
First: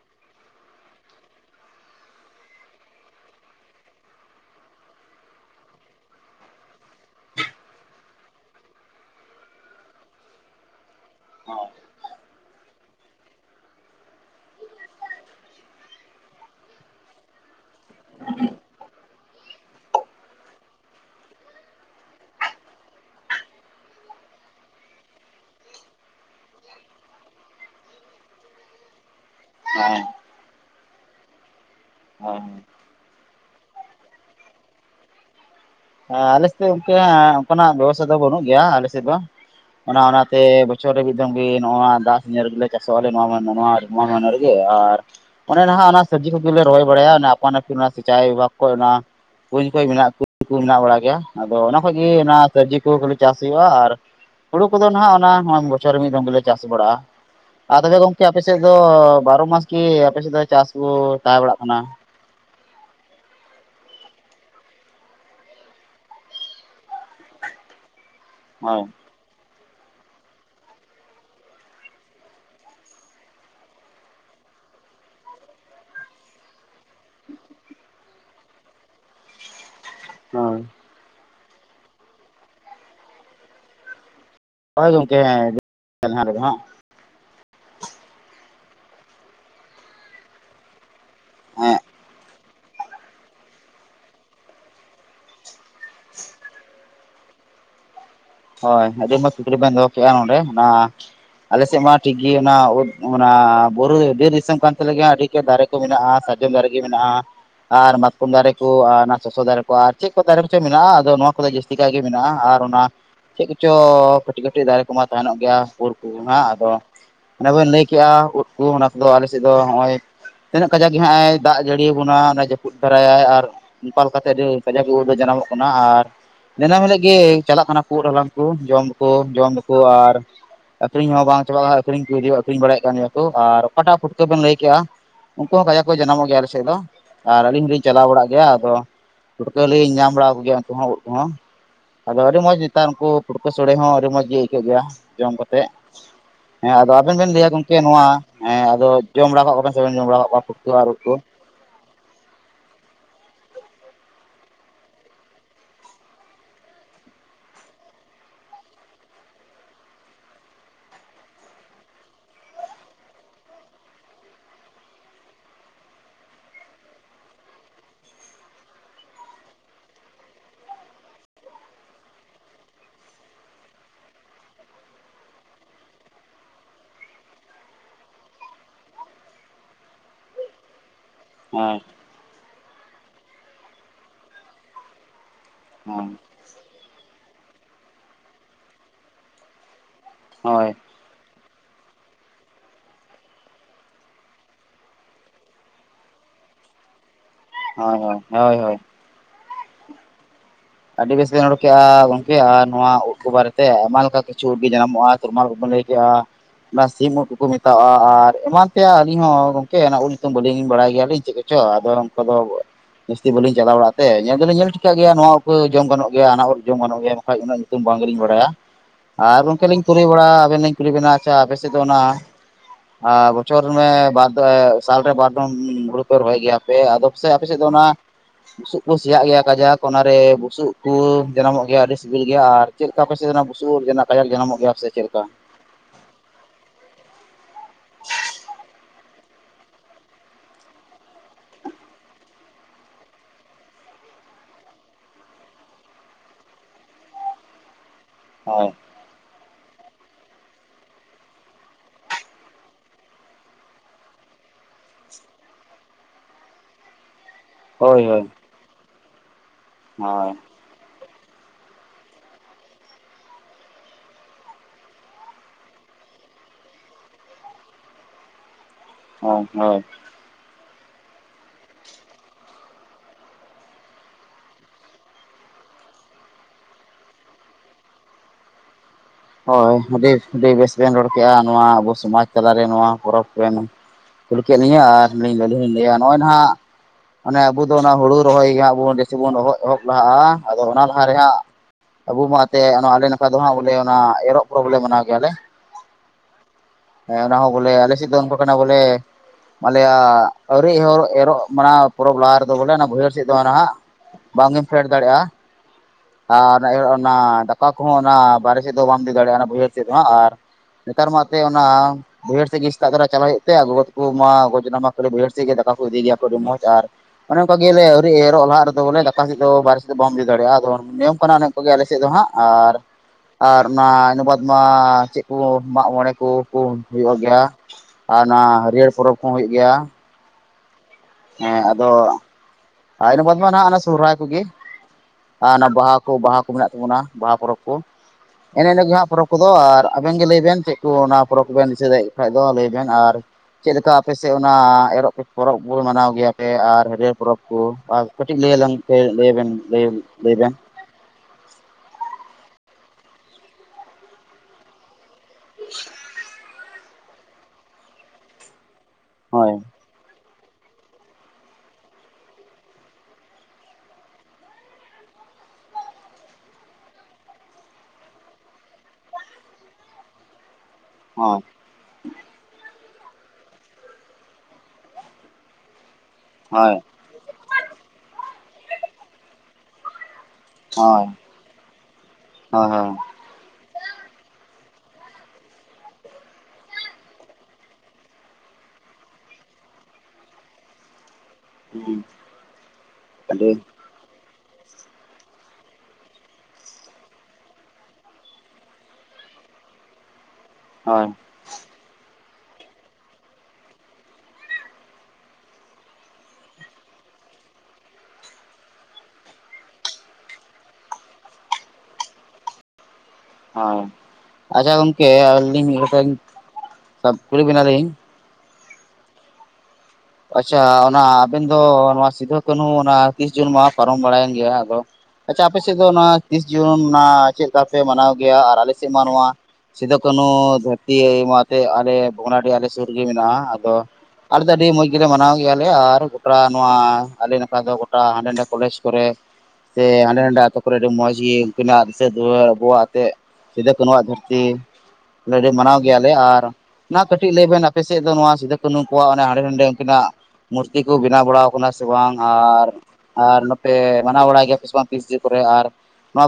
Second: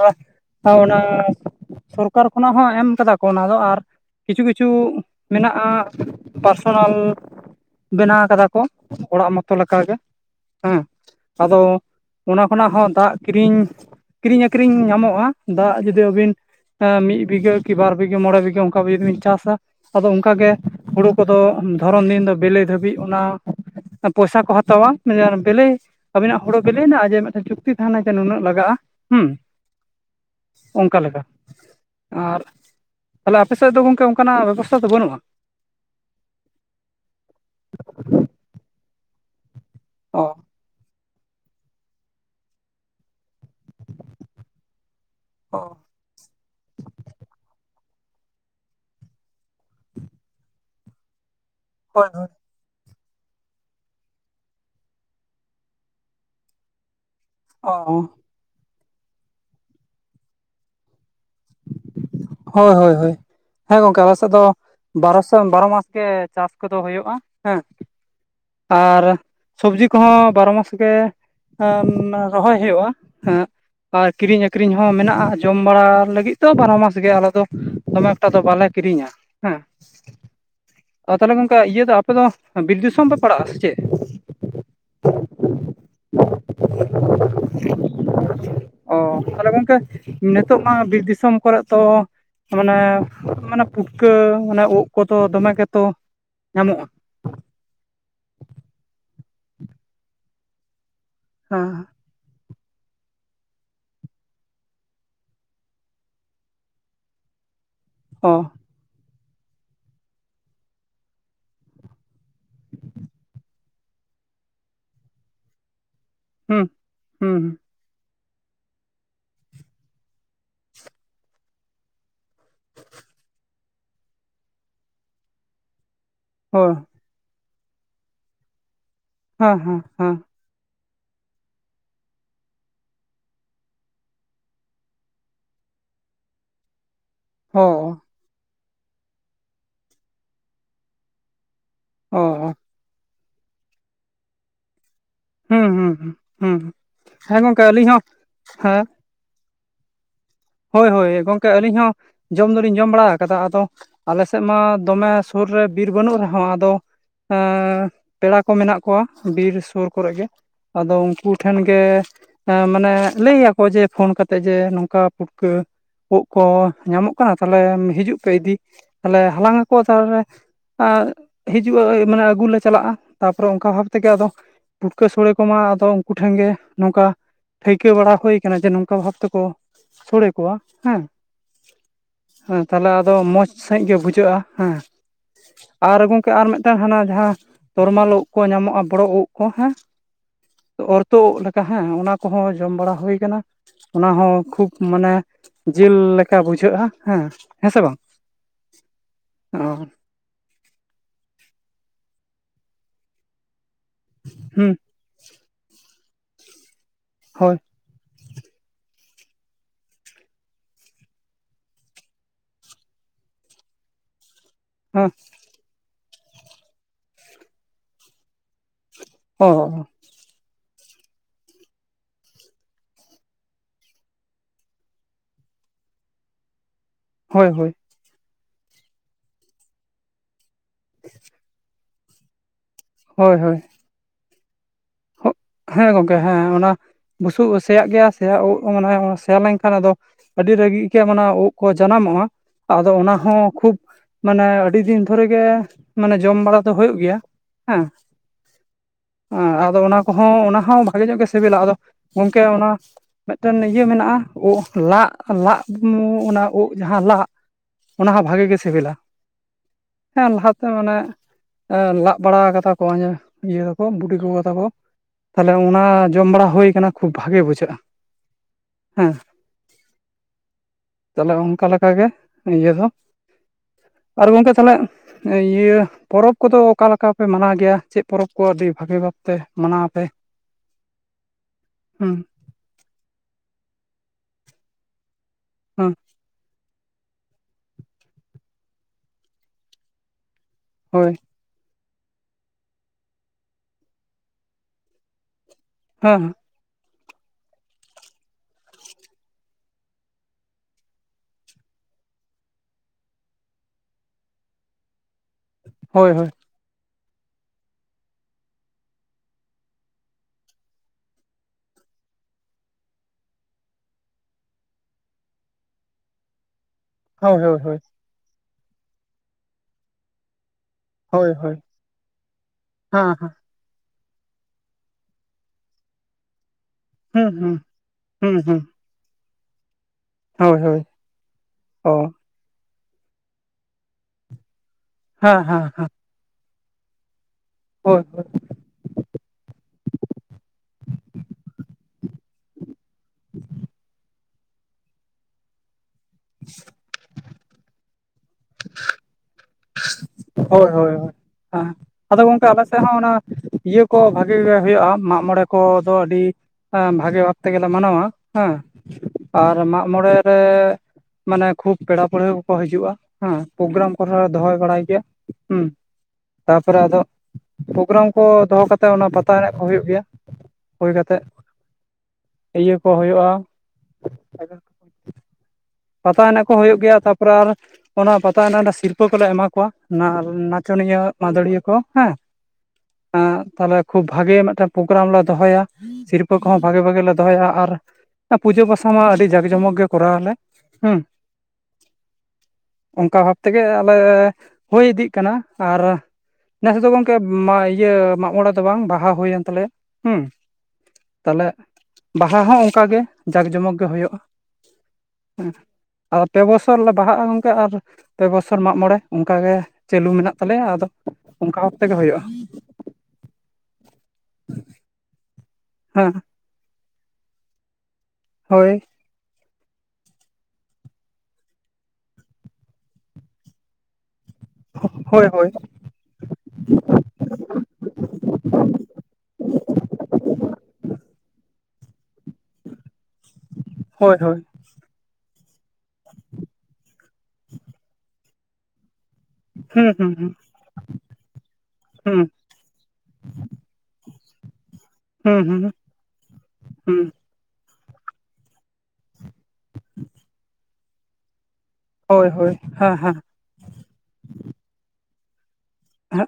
ᱚᱱᱟ ᱥᱚᱨᱠᱟᱨ ᱠᱷᱚᱱᱟᱜ ᱦᱚᱸ ᱮᱢ ᱠᱟᱫᱟ ᱠᱚ ᱚᱱᱟ ᱫᱚ ᱟᱨ ᱠᱤᱪᱷᱩ ᱠᱤᱪᱷᱩ ᱢᱮᱱᱟᱜᱼᱟ ᱯᱟᱨᱥᱳᱱᱟᱞ ᱾ ᱵᱮᱱᱟᱣ ᱠᱟᱫᱟ ᱠᱚ, ᱚᱲᱟᱜ ᱢᱚᱛᱚ ᱞᱮᱠᱟᱜᱮ ᱦᱮᱸ ᱟᱫᱚ, ᱚᱱᱟ ᱠᱷᱚᱱᱟᱜ ᱦᱚᱸ ᱫᱟᱜ ᱠᱤᱨᱤᱧ ᱠᱤᱨᱤᱧ ᱟᱹᱠᱷᱨᱤᱧ ᱧᱟᱢᱚᱜᱼᱟ ᱾ ᱫᱟᱜ ᱡᱩᱫᱤ ᱟᱹᱵᱤᱱ ᱢᱤᱫ ᱵᱤᱜᱷᱟᱹ ᱠᱤ ᱵᱟᱨ ᱵᱤᱜᱦᱟᱹ ᱢᱚᱬᱮ ᱵᱜᱷᱟᱹ ᱚᱱᱠᱟ ᱡᱩᱫᱤ ᱵᱤᱱ ᱪᱟᱥᱟ, ᱟᱫᱚ ᱚᱱᱠᱟᱜᱮ ᱦᱩᱲᱩ ᱠᱚᱫᱚ ᱫᱷᱚᱨᱚᱱ ᱫᱤᱱ ᱫᱚ ᱵᱤᱞᱤ ᱫᱷᱟᱹᱵᱤᱡ ᱚᱱᱟ, ᱯᱚᱭᱥᱟ ᱠᱚ ᱦᱟᱛᱟᱣᱟ ᱢᱟᱱᱮ ᱵᱮᱞᱮ ᱟᱵᱤᱱᱟᱜ ᱦᱳᱲᱳ ᱵᱤᱞᱤᱭᱮᱱᱟ ᱡᱮ ᱢᱤᱫᱴᱮᱱ ᱪᱩᱠᱛᱤ ᱛᱟᱦᱮᱱᱟ ᱡᱮ ᱱᱩᱱᱟᱹᱜ ᱞᱟᱜᱟᱜᱼᱟ ᱦᱩᱸ ᱾ ᱦᱮᱸ, ᱚᱱᱠᱟ ᱞᱮᱠᱟ ᱾ ᱟᱨ ᱦᱮᱸ ᱛᱟᱦᱚᱞᱮ ᱟᱯᱮ ᱥᱮᱫ ᱫᱚ ᱜᱚᱝᱠᱮ ᱚᱱᱠᱟᱱᱟᱜ ᱵᱮᱵᱚᱥᱛᱷᱟ ᱫᱚ ᱵᱟᱹᱱᱩᱜᱼᱟ? ᱟᱞᱮᱥᱮᱫ ᱫᱚ ᱚᱱᱛᱮ ᱦᱟᱸᱜ ᱚᱱᱠᱟᱱᱟᱜ ᱵᱮᱵᱚᱥᱛᱷᱟ ᱫᱚ ᱵᱟᱹᱱᱩᱜ ᱜᱮᱭᱟ ᱟᱞᱮᱥᱮᱫ ᱫᱚ ᱾ ᱚᱱᱟ ᱚ ᱚᱱᱟᱛᱮ ᱵᱚᱪᱷᱚᱨ ᱨᱮ ᱮᱠᱫᱚᱢ ᱜᱮ ᱱᱚᱣᱟ ᱫᱟᱥ ᱧᱮᱞ ᱨᱮᱜᱮᱞᱮ ᱪᱟᱥᱚᱜᱼᱟᱞᱮ ᱱᱚᱣᱟ ᱢᱟᱹᱦᱱᱟᱹ ᱨᱮᱜᱮ ᱟᱨ ᱚ ᱚᱱᱮ ᱱᱟᱦᱟᱜ ᱚᱱᱟ, ᱥᱚᱵᱡᱤ ᱠᱚᱜᱮᱞᱮ ᱨᱚᱦᱚᱭ ᱵᱟᱲᱟᱭᱟ, ᱚᱱᱟ ᱟᱯᱟᱱᱟᱹᱯᱤᱱ ᱚᱱᱟ ᱥᱤᱪᱟᱭ ᱵᱤᱵᱦᱟᱜ ᱠᱷᱚᱡ ᱚᱱᱟ ᱠᱩᱧ ᱠᱷᱚᱡ ᱢᱮᱱᱟᱜ ᱠᱚ, ᱠᱩ ᱢᱮᱱᱟᱜ ᱵᱟᱲᱟ ᱜᱮᱭᱟ ᱟᱫᱚ ᱚᱱᱟ ᱠᱷᱚᱡ ᱦᱳᱭ ᱜᱮ ᱦᱳᱭ ᱚᱱᱟ, ᱥᱚᱵᱽᱡᱤ ᱠᱚᱜᱮ ᱠᱷᱟᱞᱤ ᱪᱟᱥ ᱦᱩᱭᱩᱜᱼᱟ, ᱟᱨ ᱦᱩᱲᱩ ᱠᱚᱫᱚ ᱦᱟᱜ ᱚᱱᱟ ᱵᱚᱪᱷᱚᱨ ᱢᱤᱫ ᱫᱚᱢ ᱜᱮᱞᱮ ᱪᱟᱥ ᱵᱟᱲᱟᱜᱼᱟ ᱾ ᱚ ᱟᱨ ᱛᱚᱵᱮ ᱜᱚᱝᱠᱮ ᱟᱯᱮᱥᱮᱫ ᱫᱚ ᱵᱟᱨᱚ ᱢᱟᱥ ᱠᱤ ᱟᱯᱮᱥᱮᱫ ᱫᱚ ᱪᱟᱥ ᱠᱚ ᱛᱟᱦᱮᱸ ᱵᱟᱲᱟᱜ ᱠᱟᱱᱟ᱾ ᱦᱳᱭ ᱦᱳᱭ ᱦᱳᱭ ᱾ ᱦᱮᱸ ᱜᱚᱝᱠᱮ ᱟᱞᱮᱥᱮᱫ ᱫᱚ ᱵᱟᱨᱚᱥᱚᱝ ᱵᱟᱨᱚ ᱢᱟᱥ ᱜᱮ ᱪᱟᱥ ᱠᱚᱫᱚ ᱦᱩᱭᱩᱜᱼᱟ ᱦᱮᱸ ᱾ ᱦᱳᱭ ᱟᱨ ᱥᱚᱵᱽᱡᱤ ᱠᱚᱦᱚᱸ ᱵᱟᱨᱚ ᱢᱟᱥ ᱜᱮ, ᱨᱚᱦᱚᱭ ᱦᱩᱭᱩᱜᱼᱟ ᱦᱮᱸ ᱾ ᱟᱨ ᱠᱤᱨᱤᱧ ᱟᱹᱠᱷᱨᱤᱧ ᱦᱚᱸ ᱢᱮᱱᱟᱜᱼᱟ ᱡᱚᱢ ᱵᱟᱲᱟ ᱞᱟᱹᱜᱤᱫ ᱛᱚ ᱵᱟᱨᱚ ᱢᱟᱥ, ᱜᱮ ᱟᱞᱮ ᱫᱚ ᱫᱚᱢᱮ ᱮᱠᱴᱟ ᱫᱚ ᱵᱟᱞᱮ ᱠᱤᱨᱤᱧᱟ ᱦᱮᱸ ᱾ ᱦᱳᱭ, ᱛᱟᱦᱚᱞᱮ ᱜᱚᱝᱠᱮ ᱤᱭᱟᱹ ᱫᱚ ᱟᱯᱮ ᱫᱚ ᱵᱤᱨ ᱫᱤᱥᱚᱢ ᱯᱮ ᱯᱟᱲᱟᱜᱼᱟ ᱥᱮ ᱪᱮᱫ? ᱦᱳᱭ ᱜᱚᱢᱠᱮ ᱾ <unintelligible> ᱚ ᱛᱟᱦᱞᱮ ᱜᱚᱝᱠᱮ ᱱᱤᱛᱚᱜ ᱢᱟ ᱵᱤᱨ ᱫᱤᱥᱚᱢ ᱠᱚᱨᱮᱜ ᱦᱮᱸ ᱛᱚ, ᱢᱟᱱᱮ ᱢᱟᱱᱮ ᱯᱩᱴᱠᱟᱹ ᱢᱟᱱᱮ ᱩᱫ ᱠᱚᱫᱚ ᱫᱚᱢᱮ ᱜᱮᱛᱚ ᱧᱟᱢᱚᱜᱼᱟ ᱾ ᱦᱳᱭ ᱟᱹᱰᱤ ᱢᱚᱡᱽ ᱠᱩᱠᱞᱤ ᱵᱮᱱ ᱫᱚᱦᱚ ᱠᱮᱜᱼᱟ ᱱᱚᱰᱮ ᱾ ᱚᱱᱟ ᱟᱞᱮᱥᱮᱫ ᱦᱮᱸ ᱢᱟ, ᱴᱷᱤᱠ ᱜᱮ ᱚᱱᱟ ᱚᱱᱟ ᱵᱩᱨᱩ ᱵᱤᱨ ᱫᱤᱥᱚᱢ ᱠᱟᱱ ᱛᱟᱞᱮ ᱜᱮᱭᱟ ᱟᱹᱰᱤᱜᱮ ᱫᱟᱨᱮ ᱠᱚ ᱢᱮᱱᱟᱜᱼᱟ ᱥᱟᱨᱡᱚᱢ ᱫᱟᱨᱮ ᱜᱮ ᱢᱮᱱᱟᱜᱼᱟ ᱾ ᱟᱨ ᱢᱟᱛᱠᱚᱢ ᱚ ᱫᱟᱨᱮ ᱚᱱᱟ ᱥᱚᱥᱚ ᱫᱟᱨᱮ ᱠᱚ ᱟᱨ ᱪᱮᱫ ᱠᱚ ᱫᱟᱨᱮ ᱠᱚᱪᱚ ᱢᱮᱱᱟᱜᱼᱟ᱾ ᱟᱫᱚ ᱱᱚᱣᱟ ᱠᱚᱫᱚ ᱡᱟᱹᱥᱛᱤ ᱠᱟᱭ ᱜᱮ ᱢᱮᱱᱟᱜᱼᱟ, ᱟᱨ ᱚᱱᱟ ᱪᱮᱫ ᱠᱚᱪᱚ ᱠᱟᱹᱴᱤᱡ ᱠᱟᱹᱴᱤᱡ ᱫᱟᱨᱮ ᱠᱚᱢᱟ ᱛᱟᱦᱮᱱᱚᱜ ᱜᱮᱭᱟ ᱾ ᱢᱮᱱᱟᱜ ᱟ ᱦᱩᱸ ᱟᱫᱚ ᱚᱱᱮ ᱦᱩᱸ ᱵᱤᱱ ᱞᱟᱹᱭ ᱠᱮᱜᱼᱟ ᱩᱫ ᱠᱚ ᱚᱱᱟ ᱠᱚ ᱟᱞᱮᱥᱮᱫ ᱫᱚ ᱦᱚᱜᱼᱚᱭ, ᱛᱤᱱᱟᱹᱜ ᱠᱟᱡᱟᱠ ᱜᱮ ᱦᱟᱸᱜ ᱮ ᱫᱟᱜ ᱡᱟᱹᱲᱤᱭᱟ ᱟᱵᱚᱱᱟ ᱚᱱᱟ ᱡᱟᱹᱯᱩᱫ ᱛᱟᱨᱟᱭᱟᱭ ᱟᱨ ᱚᱱᱠᱟ ᱞᱮᱠᱟᱛᱮ ᱠᱟᱡᱟᱠ ᱜᱮ ᱩᱫ ᱡᱟᱱᱟᱢᱚᱜ ᱠᱟᱱᱟ ᱟᱨ, ᱦᱳᱭ ᱫᱤᱱᱟᱹᱢ ᱦᱤᱞᱳᱜ ᱜᱮ ᱪᱟᱞᱟᱜ ᱠᱟᱱᱟ ᱠᱚ ᱩᱫ ᱦᱟᱞᱟᱝ ᱠᱚ ᱡᱚᱢᱠᱚ ᱦᱮᱸ ᱡᱚᱢᱫᱟᱠᱚ ᱦᱮᱸ ᱟᱨ, ᱦᱮᱸ ᱟᱹᱷᱨᱤᱧ ᱦᱚᱸ ᱵᱟᱝ ᱪᱟᱵᱟᱜᱼᱟ ᱟᱹᱠᱷᱨᱤᱧ ᱠᱚ ᱟᱹᱠᱷᱨᱤᱧ ᱵᱟᱲᱟᱭᱮᱫ ᱠᱟᱱ ᱜᱮᱭᱟ, ᱠᱚ ᱟᱨ ᱚᱠᱟᱴᱟᱜ ᱯᱷᱩᱴᱠᱟᱹ ᱵᱮᱱ ᱞᱟᱹᱭ ᱠᱮᱜ ᱟ ᱠᱮᱜᱼᱟ? ᱩᱱᱠᱩ ᱦᱚᱸ ᱠᱟᱡᱟᱠ ᱠᱚ ᱡᱟᱱᱟᱢᱚᱜ ᱜᱮᱭᱟ ᱟᱞᱮ ᱥᱮᱫ ᱫᱚ ᱾ ᱟᱨ ᱚ ᱟᱹᱞᱤᱧ ᱦᱚᱞᱤᱧ ᱪᱟᱞᱟᱣ ᱵᱟᱲᱟᱜ ᱜᱮᱭᱟ ᱟᱫᱚ, ᱯᱩᱴᱠᱟᱹ ᱞᱤᱧ ᱧᱟᱢ ᱵᱟᱲᱟ ᱠᱚᱜᱮᱭᱟ ᱩᱱᱠᱩ ᱦᱚᱸ ᱩᱫ ᱠᱚᱦᱚᱸ ᱾ ᱟᱫᱚ ᱚ ᱟᱹᱰᱤ ᱢᱚᱸᱡᱽ ᱱᱮᱛᱟᱨ ᱩᱱᱠᱩ ᱯᱩᱴᱠᱟᱹ ᱥᱳᱲᱮ ᱦᱚᱸ ᱟᱹᱰᱤ ᱢᱚᱸᱡᱽ ᱜᱮ ᱟᱹᱭᱠᱟᱹᱜ ᱜᱮᱭᱟ ᱾ ᱡᱚᱢ ᱠᱟᱛᱮ, ᱦᱩᱸ ᱦᱩᱸ ᱦᱩᱸ ᱦᱮᱸ ᱟᱫᱚ ᱟᱵᱮᱱ ᱵᱮᱱ ᱦᱮᱸ ᱞᱟᱹᱭᱟ ᱜᱚᱝᱠᱮ ᱜᱚᱢᱠᱮ ᱟᱹᱞᱤᱧ ᱦᱚᱸ ᱱᱚᱣᱟ ᱦᱮᱸ ᱟᱫᱚᱼᱼ ᱡᱚᱢ ᱵᱟᱲᱟ ᱠᱟᱜ ᱠᱚᱣᱟ ᱥᱮᱵᱮᱱ ᱵᱟᱵᱤᱱ ᱡᱚᱢ ᱵᱟᱲᱟ ᱠᱟᱜ ᱠᱚᱣᱟ ᱯᱩᱴᱼᱼ ᱦᱳᱭ ᱦᱳᱭ, ᱜᱚᱢᱠᱮ ᱟᱹᱞᱤᱧ ᱦᱚᱸ ᱡᱚᱢ ᱫᱚᱞᱤᱧ ᱡᱚᱢ ᱵᱟᱲᱟ ᱟᱠᱟᱫᱟ ᱟᱫᱚᱼᱼ ᱟᱞᱮ ᱥᱮᱫ ᱢᱟ ᱫᱚᱢᱮ ᱥᱩᱨ ᱨᱮ ᱵᱤᱨ ᱵᱟᱹᱱᱩᱜ ᱨᱮᱦᱚᱸ ᱟᱫᱚᱼᱼ ᱮᱻ ᱯᱮᱲᱟ ᱠᱚ ᱢᱮᱱᱟᱜ ᱠᱚᱣᱟ ᱵᱤᱨ ᱥᱩᱨ ᱠᱚᱨᱮ ᱜᱮ ᱾ ᱟᱫᱚ ᱩᱱᱠᱩ ᱴᱷᱮᱱ ᱜᱮ ᱢᱟᱱᱮ ᱞᱟᱹᱭᱟ ᱠᱚ ᱡᱮ ᱯᱷᱳᱱ ᱠᱟᱛᱮᱫ ᱡᱮ ᱱᱚᱝᱠᱟᱼᱼ ᱯᱩᱴᱠᱟᱹ ᱩᱜ ᱠᱚ ᱧᱟᱢᱚᱜ ᱠᱟᱱᱟ ᱛᱟᱦᱚᱞᱮ ᱦᱤᱡᱩᱜ ᱯᱮ ᱤᱫᱤ ᱾ ᱛᱟᱦᱚᱞᱮ ᱦᱟᱞᱟᱝ ᱟᱠᱚ ᱛᱟᱦᱚᱞᱮᱼᱼ ᱦᱤᱡᱩᱜᱼᱟ ᱢᱟᱱᱮ ᱟᱹᱜᱩ ᱞᱮ ᱪᱟᱞᱟᱜᱼᱟ, ᱛᱟᱨᱯᱚᱨᱮ ᱚᱱᱠᱟ ᱵᱷᱟᱵᱽ ᱛᱮᱜᱮ ᱟᱫᱚᱼᱼ ᱯᱩᱴᱠᱟᱹ ᱥᱳᱲᱮ ᱠᱚᱢᱟ ᱟᱫᱚ ᱩᱱᱠᱩ ᱴᱷᱮᱱ ᱜᱮ ᱱᱚᱝᱠᱟᱼᱼ ᱴᱷᱟᱹᱭᱠᱟᱹ ᱵᱟᱲᱟ ᱦᱩᱭ ᱠᱟᱱᱟ ᱡᱮ ᱱᱚᱝᱠᱟ ᱵᱷᱟᱵ ᱛᱮᱠᱚᱼᱼ ᱥᱳᱲᱮ ᱠᱚᱣᱟ ᱦᱮᱸ ᱾ ᱦᱮᱸ ᱾ ᱦᱮᱸ ᱛᱟᱦᱚᱞᱮ ᱟᱫᱚ ᱢᱚᱡᱽ ᱥᱟᱺᱦᱤᱡ ᱜᱮ ᱵᱩᱡᱷᱟᱹᱜᱼᱟ ᱦᱮᱸ ᱾ ᱟᱨ ᱦᱮᱸ ᱜᱚᱢᱠᱮ ᱟᱨ ᱢᱤᱫᱴᱟᱝ ᱦᱟᱱᱟ ᱡᱟᱦᱟᱸ ᱛᱚᱨᱢᱟᱞ ᱩᱫ ᱠᱚ ᱧᱟᱢᱚᱜᱼᱟ ᱵᱚᱲᱚ ᱩᱫ ᱠᱚ ᱦᱮᱸ ᱾ ᱦᱳᱭ ᱚᱨᱛᱚᱜ ᱩᱫ ᱞᱮᱠᱟ ᱦᱮᱸ, ᱚᱱᱟ ᱠᱚᱦᱚᱸ ᱡᱚᱢ ᱵᱟᱲᱟ ᱦᱩᱭ ᱟᱠᱟᱱᱟ ᱚᱱᱟ ᱦᱚᱸᱼᱼ ᱠᱷᱩᱵ ᱢᱟᱱᱮ ᱡᱤᱞ ᱞᱮᱠᱟ ᱵᱩᱡᱷᱟᱹᱜᱼᱟ ᱦᱮᱸ ᱾ ᱦᱚᱭ ᱦᱚᱭ, ᱦᱚᱭ ᱦᱚᱭ ᱾ ᱚᱸ ᱟᱹᱰᱤ ᱵᱮᱥ ᱵᱤᱱ ᱨᱚᱲ ᱠᱮᱜᱼᱟ ᱜᱚᱝᱠᱮ ᱟᱨ ᱱᱚᱣᱟ ᱩᱫ ᱠᱚ ᱵᱟᱨᱮᱛᱮ ᱟᱭᱢᱟ ᱞᱮᱠᱟ ᱠᱤᱪᱷᱩ ᱩᱫ ᱦᱩᱸ ᱜᱮ ᱡᱟᱱᱟᱢᱚᱜᱼᱟ ᱾ ᱛᱚᱨᱢᱟᱞ ᱩᱫ ᱠᱚᱵᱤᱱ ᱞᱟᱹᱭ ᱠᱮᱫᱼᱟ ᱚᱱᱟ ᱥᱤᱢ ᱩᱫ ᱠᱚᱠᱚ ᱦᱳᱭ ᱢᱮᱛᱟᱣᱟᱜᱼᱟ ᱟᱨᱼᱼ ᱮᱢᱟᱱ ᱛᱮᱭᱟᱜ ᱟᱹᱞᱤᱧ ᱦᱚᱸ ᱜᱚᱝᱠᱮ ᱚᱱᱟ ᱩᱫ ᱧᱩᱛᱩᱢ ᱵᱟᱹᱞᱤᱧ ᱵᱟᱲᱟᱭ ᱜᱮᱭᱟᱞᱤᱧ ᱪᱮᱫ ᱠᱚᱪᱚ, ᱟᱫᱚ ᱚᱱᱠᱟ ᱫᱚᱼᱼ ᱡᱟᱹᱥᱛᱤ ᱵᱟᱞᱤᱧ ᱪᱟᱞᱟᱣ ᱵᱟᱲᱟᱜ ᱛᱮ ᱧᱮᱞ ᱫᱚᱞᱤᱧ ᱧᱮᱞ ᱴᱦᱤᱠᱼᱼ ᱴᱷᱤᱠᱟᱹᱜ ᱦᱮᱸ ᱜᱮᱭᱟ ᱱᱚᱣᱟ ᱩᱫ ᱡᱚᱢ ᱜᱟᱱᱚᱜ ᱜᱮᱭᱟ ᱦᱟᱱᱟ ᱩᱫ ᱡᱚᱢ ᱜᱟᱱᱚᱜ ᱜᱮᱭᱟ ᱵᱟᱠᱷᱟᱡ ᱩᱱᱟᱹᱜ ᱧᱩᱛᱩᱢ ᱵᱟᱝ ᱜᱮᱞᱤᱧ ᱵᱟᱲᱟᱭᱟ ᱾ ᱟᱨ ᱚ ᱜᱚᱢᱠᱮ ᱞᱤᱧ ᱠᱩᱞᱤ ᱵᱟᱲᱟ ᱟᱵᱮᱱ ᱞᱤᱧ ᱠᱩᱞᱤ ᱵᱮᱱᱟ ᱟᱪᱪᱷᱟ ᱟᱯᱮ ᱥᱮᱫ ᱫᱚ ᱚᱱᱟᱼᱼ ᱵᱚᱪᱷᱚᱨ ᱨᱮ ᱵᱟᱨ ᱫᱷᱟᱣ ᱥᱟᱞᱨᱮ ᱵᱟᱨᱫᱚᱢ ᱦᱩᱲᱩ ᱯᱮ ᱨᱚᱦᱚᱭ ᱜᱮᱭᱟ ᱯᱮ ᱟᱫᱚ? ᱥᱮ ᱟᱯᱮ ᱦᱳᱭ ᱥᱮᱫ ᱫᱚ ᱦᱳᱭ ᱚᱱᱟ ᱵᱩᱥᱩᱵ ᱠᱚ ᱥᱮᱭᱟᱜ ᱜᱮᱭᱟ ᱠᱟᱡᱟᱠ ᱚᱱᱟᱨᱮᱼᱼ ᱵᱩᱥᱩᱵ ᱩᱫ ᱠᱚ ᱡᱟᱱᱟᱢ ᱢᱚᱜ ᱜᱮᱭᱟ ᱟᱹᱰᱤ ᱥᱤᱵᱤᱞ ᱜᱮᱭᱟ ᱟᱨ ᱪᱮᱫ ᱞᱮᱠᱟ ᱟᱯᱮ ᱥᱮᱫ ᱦᱳᱭ ᱫᱚᱱᱟ ᱦᱳᱭ ᱵᱩᱥᱩᱵ ᱩᱫ ᱡᱟᱱᱟ ᱡᱟᱱᱟᱢᱚᱜ ᱜᱮᱭᱟ ᱥᱮ ᱪᱮᱫ ᱞᱮᱠᱟ? ᱦᱚᱜ ᱦᱮᱸ ᱜᱚᱝᱠᱮ ᱦᱮᱸ, ᱚᱱᱟ ᱵᱩᱥᱩᱵ ᱥᱮᱭᱟᱜ ᱜᱮᱭᱟ ᱥᱮ ᱢᱟᱱᱮ ᱥᱮᱭᱟ ᱞᱮᱱ ᱠᱷᱟᱱ ᱟᱫᱚᱼᱼ ᱟᱹᱰᱤ ᱨᱟᱹᱜᱤ ᱜᱮ ᱚᱱᱟ ᱩᱫ ᱠᱚ ᱡᱟᱱᱟᱢᱚᱜᱼᱟ ᱾ ᱟᱫᱚ ᱚᱱᱟ ᱦᱚᱸ ᱠᱷᱩᱵᱼᱼ ᱢᱟᱱᱮ ᱟᱹᱰᱤ ᱫᱤᱱ ᱫᱷᱚᱨᱮ ᱜᱮ ᱢᱟᱱᱮ ᱡᱚᱢ ᱵᱟᱲᱟ ᱫᱚ ᱦᱩᱭᱩᱜ ᱜᱮᱭᱟ ᱦᱮᱸ ᱾ ᱦᱚᱭ ᱟᱫᱚ ᱚᱱᱟ ᱠᱚᱦᱚᱸ ᱚᱱᱟ ᱦᱚᱸ ᱵᱷᱟᱜᱮ ᱧᱚᱜ ᱜᱮ ᱥᱮᱵᱮᱞᱟ ᱟᱫᱚ ᱜᱚᱢᱠᱮ ᱚᱱᱟᱼᱼ ᱢᱤᱫᱴᱮᱱ ᱤᱭᱟᱹ ᱢᱮᱱᱟᱜᱼᱟ ᱩ ᱞᱟᱜ ᱞᱟᱜ ᱚᱱᱟ ᱩᱫ ᱡᱟᱦᱟᱸ ᱞᱟᱜᱼᱼ ᱦᱳᱭ ᱚᱱᱟ ᱦᱳᱭ ᱦᱚᱸ ᱵᱷᱟᱜᱮ ᱜᱮ ᱥᱤᱵᱤᱞᱟ ᱾ ᱦᱮᱸ ᱞᱟᱦᱟᱼᱼ ᱦᱮᱸ ᱚᱱᱮ ᱞᱟᱫ ᱵᱟᱲᱟ ᱠᱟᱫᱟ ᱠᱚ ᱤᱭᱟᱹ ᱛᱟᱠᱚ ᱵᱩᱰᱤ ᱜᱚᱜᱚ ᱛᱟᱠᱚ ᱾ ᱛᱟᱦᱚᱞᱮ ᱚᱱᱟ ᱡᱚᱢ ᱵᱟᱲᱟ ᱦᱩᱭ ᱠᱟᱱᱟ ᱠᱷᱩᱵ ᱵᱷᱟᱜᱮ ᱵᱩᱡᱷᱟᱹᱜᱼᱟ ᱦᱮᱸ ᱾ ᱩᱸ ᱦᱳᱭ ᱾ ᱛᱟᱦᱚᱞᱮ ᱚᱱᱠᱟ ᱞᱮᱠᱟ ᱜᱮ ᱱᱤᱭᱟᱹ ᱦᱚᱸ ᱾ ᱟᱨ ᱜᱚᱝᱠᱮ ᱛᱟᱦᱚᱞᱮᱼᱼ ᱤᱭᱟᱹ ᱯᱚᱨᱚᱵᱽ ᱠᱚᱫᱚ ᱚᱠᱟ ᱞᱮᱠᱟ ᱯᱮ ᱢᱟᱱᱟᱣ ᱜᱮᱭᱟ, ᱪᱮᱫ ᱯᱚᱨᱚᱵᱽ ᱠᱚ ᱟᱹᱰᱤ ᱵᱷᱟᱹᱜᱮ ᱵᱷᱟᱵ ᱛᱮ ᱦᱳᱭ ᱢᱟᱱᱟᱣ? ᱯᱮ ᱟᱹᱰᱤ, ᱟᱹᱵᱤ ᱵᱮᱥ ᱵᱮᱱ ᱨᱚᱲ ᱠᱮᱫᱼᱟ ᱱᱚᱣᱟ ᱟᱵᱚ ᱦᱩᱸ ᱥᱚᱢᱟᱡᱽ ᱾ ᱛᱟᱞᱟ ᱨᱮ ᱱᱚᱣᱟ ᱯᱚᱨᱚᱵᱽ ᱵᱮᱱ ᱠᱩᱞ ᱠᱮᱫ ᱞᱤᱧᱟ ᱟᱨ ᱞᱤᱧ ᱦᱩᱸ ᱞᱟᱹᱭᱟ ᱱᱚᱜᱼᱚᱭ ᱱᱟᱦᱟᱸᱜ ᱢᱟᱱᱮ ᱟᱵᱚ ᱫᱚ ᱚᱱᱟ ᱦᱩᱲᱩ ᱨᱚᱦᱚᱭ ᱜᱮ ᱦᱟᱸᱜ ᱵᱚᱱ ᱵᱮᱥᱤ ᱵᱚᱱ ᱨᱚᱦᱚ ᱮᱦᱚᱵ ᱞᱟᱦᱟᱜᱼᱟ᱾ ᱟᱫᱚ ᱚᱱᱟ ᱞᱟᱦᱟ ᱦᱳᱭ ᱨᱮ ᱦᱟᱸᱜ ᱟᱵᱚ ᱢᱟ ᱮᱱᱛᱮ ᱱᱚᱣᱟ ᱟᱞᱮ ᱱᱟᱠᱷᱟ ᱫᱚ ᱦᱟᱸᱜ ᱵᱚᱞᱮ ᱚᱱᱟ ᱮᱨᱚᱜ ᱯᱚᱨᱚᱵᱽ ᱞᱮ ᱢᱟᱱᱟᱣ ᱜᱮᱭᱟ ᱞᱮ᱾ ᱦᱮᱸ᱾ ᱦᱮᱸ, ᱚᱱᱟ ᱦᱚᱸ ᱵᱚᱞᱮ ᱟᱞᱮ ᱥᱮᱫ ᱫᱚ ᱚᱱᱠᱟ ᱠᱟᱱᱟ ᱵᱚᱞᱮ ᱟᱞᱮᱭᱟᱜ ᱟᱹᱣᱨᱤ ᱮᱦᱚᱨ ᱮᱨᱚᱜ ᱢᱟᱱᱟᱣ ᱯᱚᱨᱚᱵᱽ ᱞᱟᱦᱟ ᱨᱮᱫᱚ ᱵᱚᱞᱮ ᱚᱱᱟ ᱵᱟᱹᱭᱦᱟᱹᱲ ᱥᱮᱫ ᱫᱚ ᱱᱟᱦᱟᱸᱜ ᱵᱟᱝ ᱜᱮᱢ ᱯᱷᱮᱰ ᱫᱟᱲᱮᱭᱟᱜᱼᱟ᱾ ᱦᱳᱭ ᱦᱳᱭ᱾ ᱟᱨ ᱮᱨᱲ ᱚᱱᱟ ᱫᱟᱠᱟ ᱠᱚᱦᱚᱸ ᱚᱱᱟ ᱵᱟᱨᱮ ᱥᱮᱫ ᱫᱚ ᱵᱟᱢ ᱤᱫᱤ ᱫᱟᱲᱮᱭᱟᱜᱼᱟ, ᱚᱱᱟ ᱵᱟᱹᱭᱦᱟᱹᱲ ᱥᱮᱫ ᱫᱚ ᱦᱟᱸᱜ᱾ ᱟᱨ ᱱᱮᱛᱟᱨ ᱢᱟ ᱛᱮ ᱚᱱᱟ ᱵᱟᱹᱭᱦᱟᱹᱲ ᱥᱮᱫ ᱜᱮ ᱥᱮᱛᱟᱜ ᱫᱷᱟᱨᱟ ᱪᱟᱞᱟᱜ ᱦᱩᱭᱩᱜ ᱛᱮ, ᱟᱜᱩ ᱜᱚᱫ ᱠᱚᱢᱟ ᱜᱚᱜᱚ ᱡᱚᱱᱟ ᱢᱟ ᱵᱟᱹᱭᱦᱟᱹᱲ ᱥᱮᱫ ᱜᱮ ᱫᱟᱠᱟ ᱠᱚ ᱤᱫᱤᱭ ᱜᱮᱭᱟ ᱟᱹᱰᱤ ᱢᱚᱸᱡᱽ᱾ ᱟᱨ ᱦᱳᱭ ᱚᱱᱮ ᱦᱳᱭ ᱚᱱᱠᱟ ᱦᱳᱭ ᱜᱮᱞᱮ ᱟᱹᱣᱨᱤ ᱮᱨᱚᱜ ᱞᱟᱦᱟᱜ ᱨᱮᱫᱚ ᱵᱚᱞᱮ ᱫᱟᱠᱟ ᱥᱮᱫ ᱫᱚ ᱵᱟᱦᱨᱮ ᱥᱮᱫ ᱫᱚ ᱵᱟᱢ ᱤᱫᱤ ᱫᱟᱲᱮᱭᱟᱜᱼᱟ᱾ ᱟᱫᱚ ᱱᱤᱭᱮ ᱱᱚᱝᱠᱟ ᱦᱳᱭ ᱦᱳᱭ ᱱᱟᱜ ᱚᱱᱮ ᱜᱮ ᱟᱞᱮ ᱥᱮᱫ ᱫᱚ ᱦᱟᱸᱜ᱾ ᱟᱨ ᱦᱮᱸ ᱦᱮᱸ᱾ ᱟᱨ ᱚᱱᱟ ᱤᱱᱟ ᱵᱟᱫ ᱢᱟ, ᱪᱮᱫ ᱠᱚ ᱢᱟᱜ ᱢᱚᱬᱮ ᱠᱚ ᱵᱚᱱ ᱦᱩᱭᱩᱜ ᱦᱩᱸ ᱜᱮᱭᱟ᱾ ᱦᱩᱸ ᱟᱨ ᱦᱩᱸ ᱦᱩᱸ ᱱᱚᱣᱟ ᱦᱟᱹᱨᱭᱟᱹᱲ ᱯᱚᱨᱚᱵᱽ ᱠᱚᱦᱚᱸ ᱦᱩᱭᱩᱜ ᱜᱮᱭᱟ᱾ ᱦᱳᱭ ᱦᱳᱭ᱾ ᱦᱮᱸ, ᱚ ᱟᱫᱚ ᱤᱱᱟ ᱵᱟᱫ ᱢᱟ ᱱᱟᱜ ᱥᱚᱨᱦᱟᱭ ᱠᱚᱜᱮ ᱦᱮᱸ ᱟᱨ ᱦᱮᱸ ᱚᱱᱟ ᱦᱮᱸ ᱵᱟᱦᱟ ᱠᱚ ᱵᱟᱦᱟ ᱠᱚ ᱢᱮᱱᱟᱜ ᱛᱟᱵᱚᱱᱟ, ᱵᱟᱦᱟ ᱯᱚᱨᱚᱵᱽ ᱠᱚ᱾ ᱦᱳᱭ ᱦᱳᱭ ᱮᱱᱮ ᱮᱱᱮ ᱜᱮ ᱦᱟᱸᱜ ᱯᱚᱨᱚᱵᱽ ᱠᱚᱫᱚ, ᱟᱨ ᱟᱵᱮᱱ ᱜᱮ ᱞᱟᱹᱭ ᱵᱮᱱ ᱪᱮᱫ ᱠᱚ ᱚᱱᱟ ᱯᱚᱨᱚᱵᱽ ᱵᱮᱱ ᱫᱤᱥᱟ ᱮᱫ ᱠᱷᱟᱡ ᱫᱚ ᱞᱟᱹᱭ ᱵᱮᱱ, ᱟᱨ ᱪᱮᱫ ᱞᱮᱠᱟ ᱟᱯᱮᱥᱮᱫ ᱚᱱᱟ ᱮᱨᱚᱜ ᱯᱚᱨᱚᱵ ᱵᱚᱱ ᱢᱟᱱᱟᱣ ᱜᱮᱭᱟ ᱯᱮ ᱟᱨ ᱦᱟᱹᱨᱭᱟᱹᱲ ᱯᱚᱨᱚᱵᱽ ᱠᱚ, ᱟᱨ ᱠᱟᱹᱴᱤᱡ ᱞᱟᱹᱭᱟ ᱞᱟᱝ ᱯᱮ ᱞᱟᱹᱭ ᱵᱮᱱ ᱞᱟᱹᱭ? ᱞᱟᱹᱭ ᱵᱮᱱ ᱦᱳᱭ ᱦᱳᱭ ᱦᱟᱸ᱾ ᱟᱫᱚ ᱜᱚᱝᱠᱮ ᱟᱞᱮ ᱥᱮᱫ ᱦᱚᱸ ᱚᱱᱟ ᱤᱭᱟᱹ ᱠᱚ ᱵᱷᱟᱜᱮ ᱜᱮ ᱦᱩᱭᱩᱜᱼᱟ, ᱢᱟᱜ ᱢᱚᱬᱮ ᱠᱚ ᱫᱚ ᱟᱹᱰᱤ ᱮᱸ ᱵᱷᱟᱜᱮ ᱵᱷᱟᱵ ᱛᱮ ᱜᱮᱞᱮ ᱢᱟᱱᱟᱣᱟ ᱦᱮᱸ ᱦᱳᱭ ᱟᱨ ᱢᱟᱜ ᱢᱚᱬᱮ ᱨᱮ ᱢᱟᱱᱮ ᱠᱷᱩᱵ ᱯᱮᱲᱟ ᱯᱟᱹᱲᱦᱟᱹ ᱠᱚᱠᱚ ᱦᱤᱡᱩᱜᱼᱟ᱾ ᱦᱮᱸ, ᱯᱨᱚᱜᱽᱨᱟᱢ ᱠᱚᱦᱚ ᱞᱮ ᱫᱚᱦᱚᱭ ᱵᱟᱲᱟᱭ ᱜᱮᱭᱟ᱾ ᱦᱩᱸ᱾ ᱛᱟᱨᱯᱚᱨᱮ ᱟᱫᱚ ᱯᱨᱚᱜᱨᱟᱢ ᱠᱚ ᱫᱚᱦᱚ ᱠᱟᱛᱮᱫ ᱚᱱᱟ ᱯᱟᱛᱟ ᱮᱱᱮᱡ ᱠᱚ ᱦᱩᱭᱩᱜ ᱜᱮᱭᱟ᱾ ᱦᱩᱭ ᱠᱟᱛᱮᱜ, ᱦᱳᱭ ᱤᱭᱟᱹ ᱠᱚ ᱦᱩᱭᱩᱜᱼᱟ᱾ ᱯᱟᱛᱟ ᱮᱱᱮᱡ ᱠᱚ ᱦᱳᱭ ᱦᱩᱭᱩᱜ ᱜᱮᱭᱟ᱾ ᱛᱟᱯᱚᱨᱮ ᱟᱨ ᱚᱱᱟ ᱯᱟᱛᱟ ᱮᱱᱮᱡ ᱨᱮ ᱥᱤᱨᱯᱟᱹ ᱠᱚᱞᱮ ᱮᱢᱟ ᱠᱚᱣᱟ, ᱚᱱᱟ ᱱᱟ ᱱᱟᱪᱚᱱᱤᱭᱟᱹ, ᱦᱳᱭ ᱢᱟᱹᱫᱟᱹᱲᱤᱭᱟᱹ ᱠᱚ ᱦᱮᱸ᱾ ᱦᱳᱭ ᱦᱳᱭ ᱦᱮᱸ, ᱛᱟᱦᱞᱮ ᱠᱷᱩᱵ ᱵᱷᱟᱜᱮ ᱢᱤᱫᱴᱮᱡ ᱯᱨᱚᱜᱨᱟᱢ ᱞᱮ ᱫᱚᱦᱚᱭᱟ ᱥᱤᱨᱯᱟᱹ ᱠᱚᱦᱚᱸ ᱵᱷᱟᱜᱮ ᱵᱷᱟᱜᱮ ᱞᱮ ᱫᱚᱦᱚᱭᱟ᱾ ᱟᱨ ᱟᱨ ᱯᱩᱡᱟᱹ ᱯᱟᱥᱟᱢᱟ ᱟᱹᱰᱤ ᱡᱟᱠ ᱡᱚᱢᱚᱠ ᱜᱮ ᱠᱚᱨᱟᱣ ᱟᱞᱮ᱾ ᱦᱩᱸ, ᱦᱩᱸ ᱚᱱᱠᱟ ᱵᱷᱟᱵ ᱟᱹᱰᱤ ᱛᱮᱜᱮ ᱞᱮ ᱮᱸ, ᱦᱩᱭ ᱤᱫᱤᱜ ᱠᱟᱱᱟ, ᱟᱨ ᱱᱮᱥ ᱫᱚ ᱜᱚᱝᱠᱮ, ᱢᱟ ᱤᱭᱟᱹ ᱢᱟᱜ ᱢᱚᱲᱮ ᱫᱚ ᱵᱟᱝ ᱵᱟᱦᱟ ᱦᱩᱭᱮᱱ ᱛᱟᱞᱮᱭᱟ ᱦᱮᱸ᱾ ᱦᱳᱭ᱾ ᱛᱟᱦᱞᱮ ᱵᱟᱦᱟ ᱦᱚᱸ ᱚᱱᱠᱟ ᱜᱮ ᱡᱟᱠ-ᱡᱚᱢᱚᱠ ᱜᱮ ᱦᱩᱭᱩᱜᱼᱟ᱾ ᱦᱮᱸ, ᱟᱫᱚ ᱯᱮ ᱵᱚᱦᱥᱚᱨ ᱞᱮ ᱵᱟᱦᱟᱜᱼᱟ ᱜᱚᱢᱠᱮ ᱟᱨ ᱯᱮ ᱵᱚᱪᱷᱚᱨ ᱢᱟᱜ ᱢᱚᱬᱮ ᱚᱱᱠᱟᱜᱮ ᱪᱟᱹᱞᱩ ᱢᱮᱱᱟᱜ ᱛᱟᱞᱮᱭᱟ ᱟᱫᱚ ᱚᱱᱠᱟ ᱵᱟᱵᱷ ᱛᱮᱜᱮ ᱦᱩᱭᱩᱜᱼᱟ᱾ ᱦᱳᱭ, ᱟᱪᱪᱷᱟ ᱜᱚᱢᱠᱮ ᱟᱹᱞᱤᱧ ᱢᱤᱫ ᱦᱮᱸ ᱴᱟᱝ ᱠᱩᱞᱤ ᱵᱮᱱᱟᱹ ᱞᱤᱧ᱾ ᱦᱳᱭ᱾ ᱟᱪᱪᱷᱟ ᱚᱱᱟ ᱟᱵᱮᱱ ᱫᱚ ᱱᱚᱣᱟ ᱥᱤᱫᱩ ᱠᱟᱹᱱᱦᱩ ᱚᱱᱟ ᱛᱨᱤᱥ ᱡᱩᱱ ᱢᱟ ᱯᱟᱨᱚᱢ ᱵᱟᱲᱟᱭᱮᱱ ᱜᱮᱭᱟ᱾ ᱦᱳᱭ ᱟᱪᱪᱷᱟ ᱦᱳᱭ ᱟᱯᱮ ᱥᱮᱫ ᱫᱚ ᱱᱚᱣᱟ ᱛᱤᱥ ᱡᱩᱱ ᱚᱱᱟ, ᱪᱮᱫ ᱞᱮᱠᱟ ᱯᱮ ᱢᱟᱱᱟᱣ ᱜᱮᱭᱟ? ᱟᱨ, ᱟᱞᱮ ᱥᱮᱫ ᱢᱟ ᱱᱚᱣᱟ ᱥᱤᱫᱩ ᱠᱟᱹᱱᱦᱩ ᱫᱷᱟᱹᱨᱛᱤ ᱮᱢᱟᱛᱮ ᱟᱞᱮ ᱵᱚᱜᱱᱟᱰᱤ ᱟᱞᱮ ᱥᱩᱨ ᱜᱮ ᱢᱮᱱᱟᱜᱼᱟ, ᱟᱫᱚ ᱦᱳᱭ ᱦᱳᱭ ᱟᱞᱮ ᱫᱚ ᱟᱹᱰᱤ ᱢᱚᱡᱽ ᱜᱮᱞᱮ ᱢᱟᱱᱟᱣ ᱜᱮᱭᱟᱞᱮ, ᱟᱨ ᱜᱚᱴᱟ ᱱᱚᱣᱟ ᱟᱞᱮ ᱱᱟᱠᱷᱟ ᱫᱚ ᱜᱚᱴᱟ ᱦᱟᱸᱰᱮ ᱱᱟᱰᱮ ᱠᱚᱞᱮᱡᱽ ᱠᱚᱨᱮ ᱾ ᱥᱮ ᱦᱩᱸ ᱦᱩᱸ ᱦᱟᱸᱰᱮ ᱦᱩᱸ ᱱᱟᱰᱮ ᱟᱛᱳ ᱠᱚᱨᱮ ᱟᱹᱰᱤ ᱢᱚᱸᱡᱽ ᱜᱮ ᱩᱱᱠᱤᱱᱟᱜ ᱫᱤᱥ ᱦᱩᱸ ᱫᱩᱣᱟᱹᱨ ᱟᱵᱚᱣᱟᱜ ᱛᱮ, ᱥᱤᱫᱩ ᱠᱟᱹᱱᱦᱩ ᱣᱟᱜ ᱫᱷᱟᱹᱨᱛᱤ ᱦᱩᱸ ᱦᱩᱸ ᱢᱟᱱᱟᱣ ᱜᱮᱭᱟᱞᱮ ᱟᱨ ᱦᱩᱸ ᱚᱱᱟ ᱠᱟᱹᱴᱤᱡ ᱞᱟᱹᱭ ᱵᱮᱱ ᱟᱯᱮᱥᱮᱫ ᱫᱚ ᱱᱚᱣᱟ ᱥᱤᱫᱩᱼᱠᱟᱱᱩ ᱠᱚᱣᱟᱜ ᱦᱟᱸᱰᱮ ᱱᱟᱰᱮ ᱩᱱᱠᱤᱱᱟᱜ ᱢᱩᱨᱛᱤ ᱠᱚ ᱵᱮᱱᱟᱣ ᱵᱟᱲᱟᱣ ᱠᱟᱫᱟ ᱾ ᱚᱱᱟ ᱥᱮ ᱵᱟᱝ? ᱦᱳᱭ ᱦᱳᱭ ᱟᱨ ᱦᱮᱸ ᱦᱮᱸ ᱟᱨ ᱯᱮ ᱢᱟᱱᱟᱣ ᱵᱟᱲᱟᱭ ᱜᱮᱭᱟ ᱯᱮ ᱥᱮ ᱵᱟᱝ ᱛᱤᱥ ᱡᱩᱱ ᱠᱚᱨᱮ, ᱟᱨ ᱦᱮᱸ ᱱᱚᱣᱟ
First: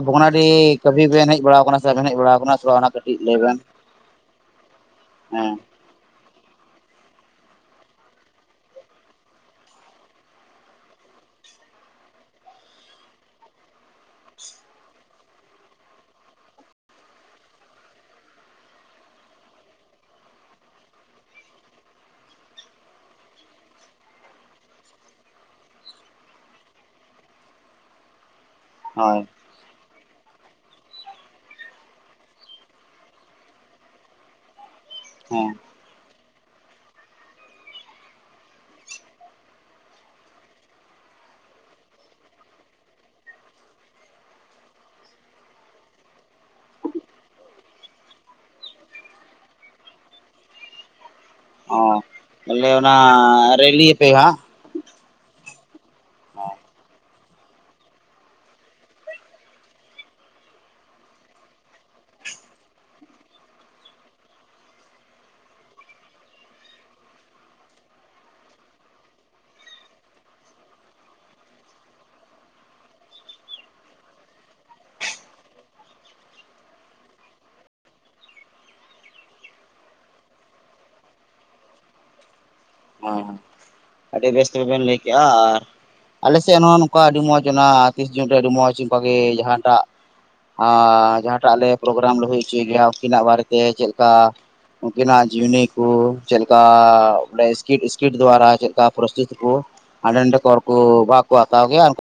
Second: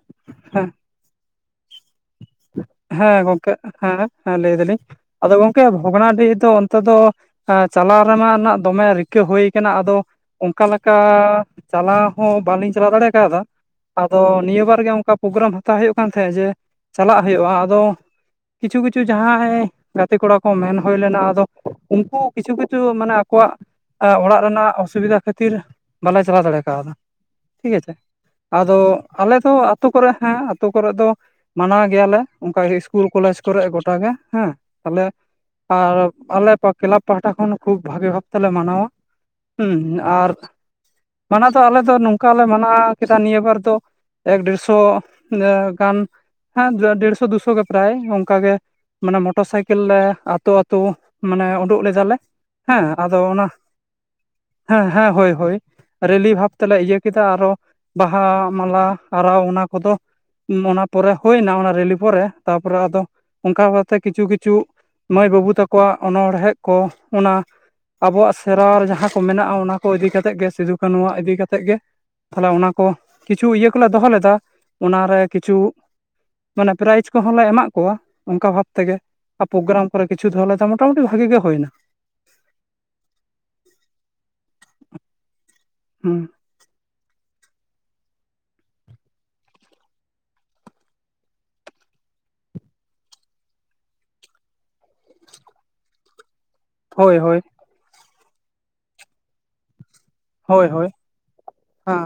ᱦᱮᱸ ᱵᱷᱚᱜᱽᱱᱟᱰᱤ ᱠᱟᱹᱵᱷᱤ ᱵᱮᱱ ᱦᱮᱡ ᱵᱟᱲᱟ ᱟᱠᱟᱱᱟ ᱥᱮ? ᱵᱟᱵᱮᱱ ᱦᱮᱡ ᱵᱟᱲᱟᱣ ᱟᱠᱟᱱᱟ? ᱥᱮ ᱵᱟᱝ ᱚᱱᱟ ᱦᱮᱸ ᱠᱟᱹᱴᱤᱡ ᱞᱟᱹᱭ ᱜᱚᱝᱠᱮ ᱵᱮᱱ ᱦᱮᱸ ᱦᱮᱸ ᱞᱟᱹᱭ ᱫᱟᱞᱤᱧ ᱟᱫᱚ ᱦᱮᱸ ᱜᱚᱝᱠᱮ. ᱵᱷᱚᱜᱽᱱᱟᱰᱤᱦᱤ ᱫᱚ ᱚᱱᱛᱮ ᱫᱚ ᱪᱟᱞᱟᱣ ᱨᱮᱱᱟᱜ ᱫᱚᱢᱮ ᱨᱤᱠᱟᱹ ᱦᱩᱭ ᱠᱟᱱᱟ ᱟᱫᱚ ᱚᱱᱠᱟ ᱞᱮᱠᱟ ᱪᱟᱞᱟᱣ ᱦᱚᱸ ᱵᱟᱹᱞᱤᱧ ᱪᱟᱞᱟᱣ ᱫᱟᱲᱮ ᱠᱟᱣᱫᱟ ᱾ ᱟᱫᱚ ᱱᱤᱭᱟᱹ ᱵᱟᱨ ᱜᱮ ᱚᱱᱠᱟ ᱯᱨᱳᱜᱨᱟᱢ ᱦᱟᱛᱟᱣ ᱦᱩᱭᱩᱜ ᱠᱟᱱ ᱛᱟᱦᱮᱸᱫ ᱡᱮ ᱪᱟᱞᱟᱜ ᱦᱩᱭᱩᱜᱼᱟ᱾ ᱟᱫᱚ ᱠᱤᱪᱷᱩ ᱠᱤᱪᱷᱩ ᱡᱟᱦᱟᱸᱭ ᱜᱟᱛᱮ ᱠᱚᱲᱟ ᱠᱚ ᱢᱮᱱ ᱦᱩᱭ ᱞᱮᱱᱟ, ᱟᱫᱚ ᱩᱱᱠᱩ ᱠᱤᱪᱷᱩ ᱠᱤᱪᱷᱩ ᱢᱟᱱᱮ ᱟᱠᱚᱣᱟᱜ ᱚᱲᱟᱜ ᱨᱮᱱᱟᱜ ᱚᱥᱩᱵᱤᱫᱷᱟ ᱠᱷᱟᱹᱛᱤᱨ ᱵᱟᱞᱮ ᱪᱟᱞᱟᱣ ᱫᱟᱲᱮ ᱠᱟᱣᱫᱟ ᱴᱷᱤᱠ ᱟᱪᱷᱮ ᱾ ᱟᱫᱚ ᱦᱳᱭ ᱟᱞᱮ ᱫᱚ ᱟᱹᱛᱩ ᱠᱚᱨᱮ ᱦᱮᱸ ᱟᱹᱛᱩ ᱠᱚᱨᱮ ᱫᱚ ᱢᱟᱱᱟᱣ ᱜᱮᱭᱟᱞᱮ ᱚᱱᱠᱟ ᱤᱥᱠᱩᱞ ᱠᱚᱞᱮᱡᱽ ᱠᱚᱨᱮ ᱜᱚᱴᱟ ᱜᱮ ᱦᱮᱸ ᱟᱞᱮ ᱦᱚᱸ, ᱟᱨ ᱟᱞᱮ ᱠᱮᱞᱟᱵᱽ ᱯᱟᱦᱟᱴᱟ ᱠᱷᱚᱱ ᱠᱷᱩᱵ ᱵᱷᱟᱹᱜᱮ ᱵᱷᱟᱵ ᱛᱮᱞᱮ ᱢᱟᱱᱟᱣᱟ ᱾ ᱦᱮᱸ ᱟᱨ ᱢᱟᱱᱟ ᱫᱚ ᱟᱞᱮ ᱫᱚ ᱱᱚᱝᱠᱟ ᱞᱮ ᱢᱟᱱᱟᱣ ᱠᱮᱫᱟ ᱱᱤᱭᱟᱹ ᱵᱟᱨ ᱫᱚ ᱮᱠ ᱰᱮᱲᱥᱚ ᱤᱱᱟᱹ ᱜᱟᱱ ᱦᱮᱸ ᱫᱮᱲᱥᱚ ᱫᱩᱥᱚ ᱜᱮ ᱯᱨᱟᱭ ᱚᱱᱠᱟ ᱜᱮ ᱢᱟᱱᱮ ᱢᱚᱴᱚᱨ ᱥᱟᱭᱠᱮᱞ ᱜᱮ ᱟᱹᱛᱳ ᱟᱹᱛᱳ ᱢᱟᱱᱮ ᱩᱰᱩᱠ ᱚ ᱞᱮᱫᱟᱞᱮ, ᱵᱚᱞᱮ ᱦᱮᱸ ᱚᱱᱟ ᱟᱫᱚ ᱚᱱᱟ ᱨᱮᱞᱤᱭᱟᱯᱮ ᱦᱟᱸᱜ ᱦᱮᱸ ᱦᱮᱸ ᱦᱳᱭ ᱦᱳᱭ ᱾ ᱨᱮᱞᱤ ᱵᱷᱟᱵ ᱛᱮᱞᱮ ᱤᱭᱟᱹ ᱠᱮᱫᱟ ᱟᱨᱚ ᱵᱟᱦᱟ ᱢᱟᱞᱟ ᱟᱨᱟᱣ ᱚᱱᱟ ᱠᱚᱫᱚ ᱚᱱᱟ ᱯᱚᱨᱮ ᱦᱩᱭᱱᱟ ᱚᱱᱟ ᱨᱤᱞᱤ ᱯᱚᱨᱮ ᱛᱟᱨᱯᱚᱨᱮ ᱟᱫᱚ ᱚᱱᱠᱟ ᱠᱟᱛᱮ ᱠᱤᱪᱷᱩ ᱠᱤᱪᱷᱩ ᱢᱟᱹᱭ ᱵᱟᱹᱵᱩ ᱛᱟᱠᱚᱣᱟᱜ ᱚᱱᱚᱲᱦᱮᱸ ᱠᱚ ᱚᱱᱟ ᱟᱵᱚᱣᱟᱜ ᱥᱮᱨᱣᱟ ᱡᱟᱦᱟᱸ ᱠᱚ ᱢᱮᱱᱟᱜᱼᱟ᱾ ᱚᱱᱟ ᱠᱚ ᱤᱫᱤ ᱠᱟᱛᱮᱫ ᱜᱮ ᱥᱤᱫᱩ ᱩᱱᱩᱣᱟᱜ ᱤᱫᱤ ᱠᱟᱛᱮᱜ ᱜᱮ ᱛᱟᱦᱚᱞᱮ ᱚᱱᱟ ᱠᱚ ᱠᱤᱪᱷᱩ ᱤᱭᱟᱹ ᱠᱚᱞᱮ ᱫᱚᱦᱚ ᱞᱮᱫᱟ᱾ ᱚᱱᱟᱨᱮ ᱠᱤᱪᱷᱩ ᱢᱟᱱᱮ ᱯᱨᱟᱭᱤᱡᱽ ᱠᱚᱦᱚᱸ ᱞᱮ ᱮᱢᱟᱜ ᱠᱚᱣᱟ ᱚᱱᱠᱟ ᱵᱷᱟᱵᱽ ᱛᱮᱜᱮ ᱾ ᱟᱨ ᱯᱨᱳᱜᱨᱟᱢ ᱠᱚ ᱠᱤᱪᱷᱩ ᱫᱚᱦᱚ ᱞᱮᱫᱟ ᱢᱚᱴᱟ ᱢᱩᱴᱤ ᱵᱷᱟᱹᱜᱤ ᱜᱮ ᱦᱩᱭᱱᱟ ᱾ ᱦᱚᱸᱦᱚᱸ ᱾ ᱟᱹᱰᱤ ᱵᱮᱥ ᱛᱮ ᱵᱮᱱ ᱞᱟᱹᱭ ᱠᱮᱜᱼᱟ ᱾ ᱟᱨ ᱦᱚᱸ ᱾ ᱟᱞᱮᱥᱮᱫ ᱦᱚᱸ ᱱᱚᱝᱠᱟ ᱟᱹᱰᱤ ᱢᱚᱸᱡᱽ ᱚᱱᱟ ᱛᱤᱥ ᱡᱩᱱ ᱨᱮ ᱟᱹᱰᱤ ᱢᱚᱸᱡᱽ ᱚᱱᱠᱟᱜᱮ ᱡᱟᱦᱟᱸ ᱴᱟᱜ ᱟᱨ ᱡᱟᱦᱟᱸᱴᱟᱜ ᱟᱞᱮ ᱯᱨᱳᱜᱨᱟᱢ ᱞᱮ ᱦᱩᱭ ᱦᱚᱪᱚᱭ ᱜᱮᱭᱟ, ᱩᱱᱠᱤᱱᱟᱜ ᱵᱟᱨᱮᱛᱮ ᱪᱮᱫ ᱞᱮᱠᱟ ᱩᱱᱠᱤᱱᱟᱜ ᱡᱤᱣᱱᱤ ᱠᱚ ᱪᱮᱫ ᱞᱮᱠᱟ ᱦᱳᱭ ᱦᱳᱭ ᱥᱠᱤᱰ ᱥᱠᱤᱰ ᱫᱣᱟᱨᱟ ᱪᱮᱫᱠᱟ ᱯᱚᱨᱤᱥᱛᱷᱤᱛ ᱠᱚ ᱦᱟᱸᱰᱮ ᱱᱟᱰᱮ ᱦᱳᱭ ᱠᱚ ᱦᱳᱭ ᱜᱮᱭᱟ ᱠᱚ ᱦᱟᱛᱟᱣ ᱜᱮᱭᱟ ᱠᱚ ᱾ ᱦᱮᱸ